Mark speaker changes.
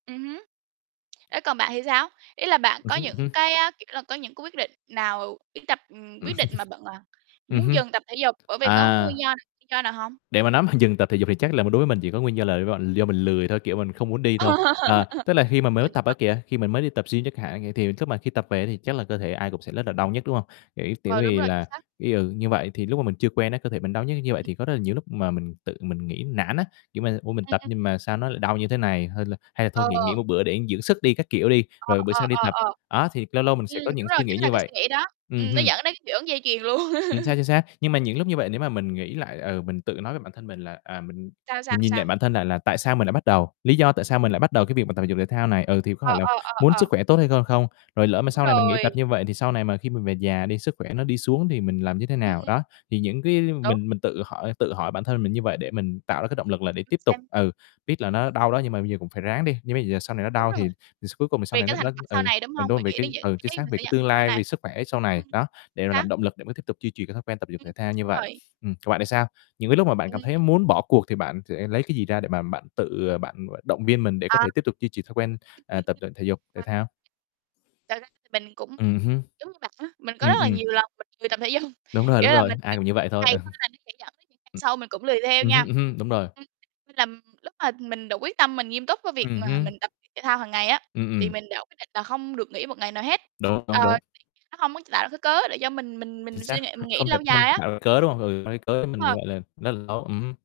Speaker 1: Ừm hứm. Thế còn bạn thì sao? Ý là bạn
Speaker 2: Ừm
Speaker 1: có
Speaker 2: hứm, ừm
Speaker 1: những
Speaker 2: hứm.
Speaker 1: cái a, kiểu là, có những cái quyết định nào đi tập ừm, quyết định mà bận ờ,
Speaker 2: Ừm
Speaker 1: muốn
Speaker 2: hưm.
Speaker 1: dừng tập thể dục, bởi vì có nguyên
Speaker 2: À.
Speaker 1: do [unintelligible] nguyên do nào hông?
Speaker 2: Để mà nói mà dừng tập thể dục thì chắc là mình đối với mình chỉ có nguyên do là, gọi, do mình lười thôi, kiểu mình không muốn đi thôi. Ờ, tức là khi mà mới [unintelligible] tập á
Speaker 1: [unintelligible]
Speaker 2: kìa, khi mình mới đi tập gym chẳng hạn, thì lúc mà khi tập về thì chắc là cơ thể ai cũng sẽ rất là đau nhức, đúng hông? Kiểu tiểu
Speaker 1: Ờ, đúng
Speaker 2: vì
Speaker 1: rồi
Speaker 2: là,
Speaker 1: xác.
Speaker 2: ý, ừ, như vậy, thì lúc mà mình chưa quen á, cơ thể mình đau nhức như vậy thì có rất là nhiều núc mà mình tự mình nghĩ nản á. Kiểu mà, "Ủa, mình
Speaker 1: Ừm,
Speaker 2: tập
Speaker 1: ừm.
Speaker 2: nhưng mà sao nó lại đau như thế này, hay là hay là thôi nghỉ nghỉ
Speaker 1: Ờ.
Speaker 2: một bữa để dưỡng sức đi", các kiểu đi,
Speaker 1: Ờ,
Speaker 2: rồi bữa
Speaker 1: ờ,
Speaker 2: sau đi
Speaker 1: ờ,
Speaker 2: tập.
Speaker 1: ờ.
Speaker 2: Á, thì lâu lâu mình sẽ
Speaker 1: Ừm,
Speaker 2: có những
Speaker 1: đúng rồi,
Speaker 2: suy nghĩ
Speaker 1: chính là
Speaker 2: như
Speaker 1: cái suy
Speaker 2: vậy.
Speaker 1: nghĩ đó.
Speaker 2: Ừm
Speaker 1: Ừm, nó
Speaker 2: hưm.
Speaker 1: dẫn đến cái hiệu ứng dây chuyền luôn.
Speaker 2: Chính xác, chính xác. Nhưng mà những lúc như vậy nếu mà mình nghĩ lại, ừ, mình tự nói với bản thân mình là "À, mình
Speaker 1: Sao, sao,
Speaker 2: mình nhìn lại
Speaker 1: sao?
Speaker 2: bản thân lại là tại sao mình lại bắt đầu, lý do tại sao mình lại bắt đầu cái việc tập thể dục thể thao này. Ừ, thì có
Speaker 1: Ờ,
Speaker 2: phải là
Speaker 1: ờ, ờ,
Speaker 2: muốn
Speaker 1: ờ.
Speaker 2: sức khỏe tốt hay hơn không? Rồi lỡ mà
Speaker 1: Đúng
Speaker 2: sau này mình nghỉ
Speaker 1: rồi.
Speaker 2: tập như vậy thì sau này mà khi mình về già đi, sức khỏe nó đi xuống thì mình làm như thế nào?"
Speaker 1: Ừm.
Speaker 2: Đó, thì những cái
Speaker 1: Đúng.
Speaker 2: mình mình tự hỏi tự hỏi bản thân mình như vậy để mình tạo
Speaker 1: Ừm,
Speaker 2: ra cái động lực là
Speaker 1: để
Speaker 2: để tiếp
Speaker 1: rồi
Speaker 2: tiếp tục.
Speaker 1: xem.
Speaker 2: Ừ, biết là nó
Speaker 1: Ừm.
Speaker 2: đau đó, nhưng mà bây giờ cũng phải ráng đi. Nhưng bây giờ sau này nó
Speaker 1: Đúng
Speaker 2: đau
Speaker 1: rồi.
Speaker 2: thì d cuối cùng thì sau
Speaker 1: Vì
Speaker 2: này
Speaker 1: cái
Speaker 2: nó
Speaker 1: thành
Speaker 2: nó
Speaker 1: quả sau
Speaker 2: ừ,
Speaker 1: này, đúng hông? Vì
Speaker 2: [unintelligible] về
Speaker 1: nghĩ
Speaker 2: cái
Speaker 1: đến những
Speaker 2: ừ, chính
Speaker 1: cái
Speaker 2: xác,
Speaker 1: mình
Speaker 2: vì
Speaker 1: sẽ
Speaker 2: cái
Speaker 1: nhận
Speaker 2: tương
Speaker 1: sau
Speaker 2: lai, vì
Speaker 1: này.
Speaker 2: sức khỏe sau
Speaker 1: Ừm
Speaker 2: này. Đó, để mà
Speaker 1: xác.
Speaker 2: làm động lực để tiếp tục duy trì cái thói quen tập thể dục
Speaker 1: Ừm,
Speaker 2: thể thao như
Speaker 1: đúng
Speaker 2: vậy.
Speaker 1: rồi.
Speaker 2: Ừm, còn bạn thì sao? Những cái lúc mà bạn
Speaker 1: Ừm.
Speaker 2: cảm thấy
Speaker 1: [unintelligible]
Speaker 2: muốn bỏ cuộc thì bạn sẽ lấy cái gì ra để mà bạn tự, ờ, bạn, gọi, động viên mình để có
Speaker 1: À.
Speaker 2: thể tiếp tục duy trì thói quen, ờ, tập luyện thể dục thể
Speaker 1: [unintelligible]
Speaker 2: thao?
Speaker 1: Thật ra thì mình cũng
Speaker 2: Ừm hứm.
Speaker 1: giống như bạn á, mình có
Speaker 2: Ừm,
Speaker 1: rất là
Speaker 2: ừm.
Speaker 1: nhiều lần mình lười tập thể dung.
Speaker 2: Đúng rồi, đúng
Speaker 1: Nghĩa là
Speaker 2: rồi,
Speaker 1: mình
Speaker 2: ai cũng như vậy thôi. Ờ.
Speaker 1: [unintelligible] nó sẽ dẫn đến những ngày
Speaker 2: Ừm.
Speaker 1: sau mình cũng lười theo
Speaker 2: Ừm hưm,
Speaker 1: nha.
Speaker 2: ừm hưm, đúng rồi.
Speaker 1: Ừm, nên là lúc mà mình đã quyết tâm, mình nghiêm túc cái việc
Speaker 2: Ừm
Speaker 1: mà
Speaker 2: hưm.
Speaker 1: mình tập thể thao hàng ngày á,
Speaker 2: Ừm,
Speaker 1: thì
Speaker 2: ừm.
Speaker 1: mình đã quyết định là không được nghỉ một ngày nào hết.
Speaker 2: Đúng,
Speaker 1: Ờ,
Speaker 2: đúng, đúng.
Speaker 1: [unintelligible] nó hông muốn tạo ra cái cớ để cho mình mình
Speaker 2: Chính
Speaker 1: mình
Speaker 2: xác,
Speaker 1: suy nghĩ mình nghỉ
Speaker 2: không thể
Speaker 1: lâu
Speaker 2: không
Speaker 1: dài á.
Speaker 2: tạo cái cớ, đúng không? Ừ, lấy cớ thì mình
Speaker 1: [unintelligible]
Speaker 2: gọi là [unintelligible] ừm hứm.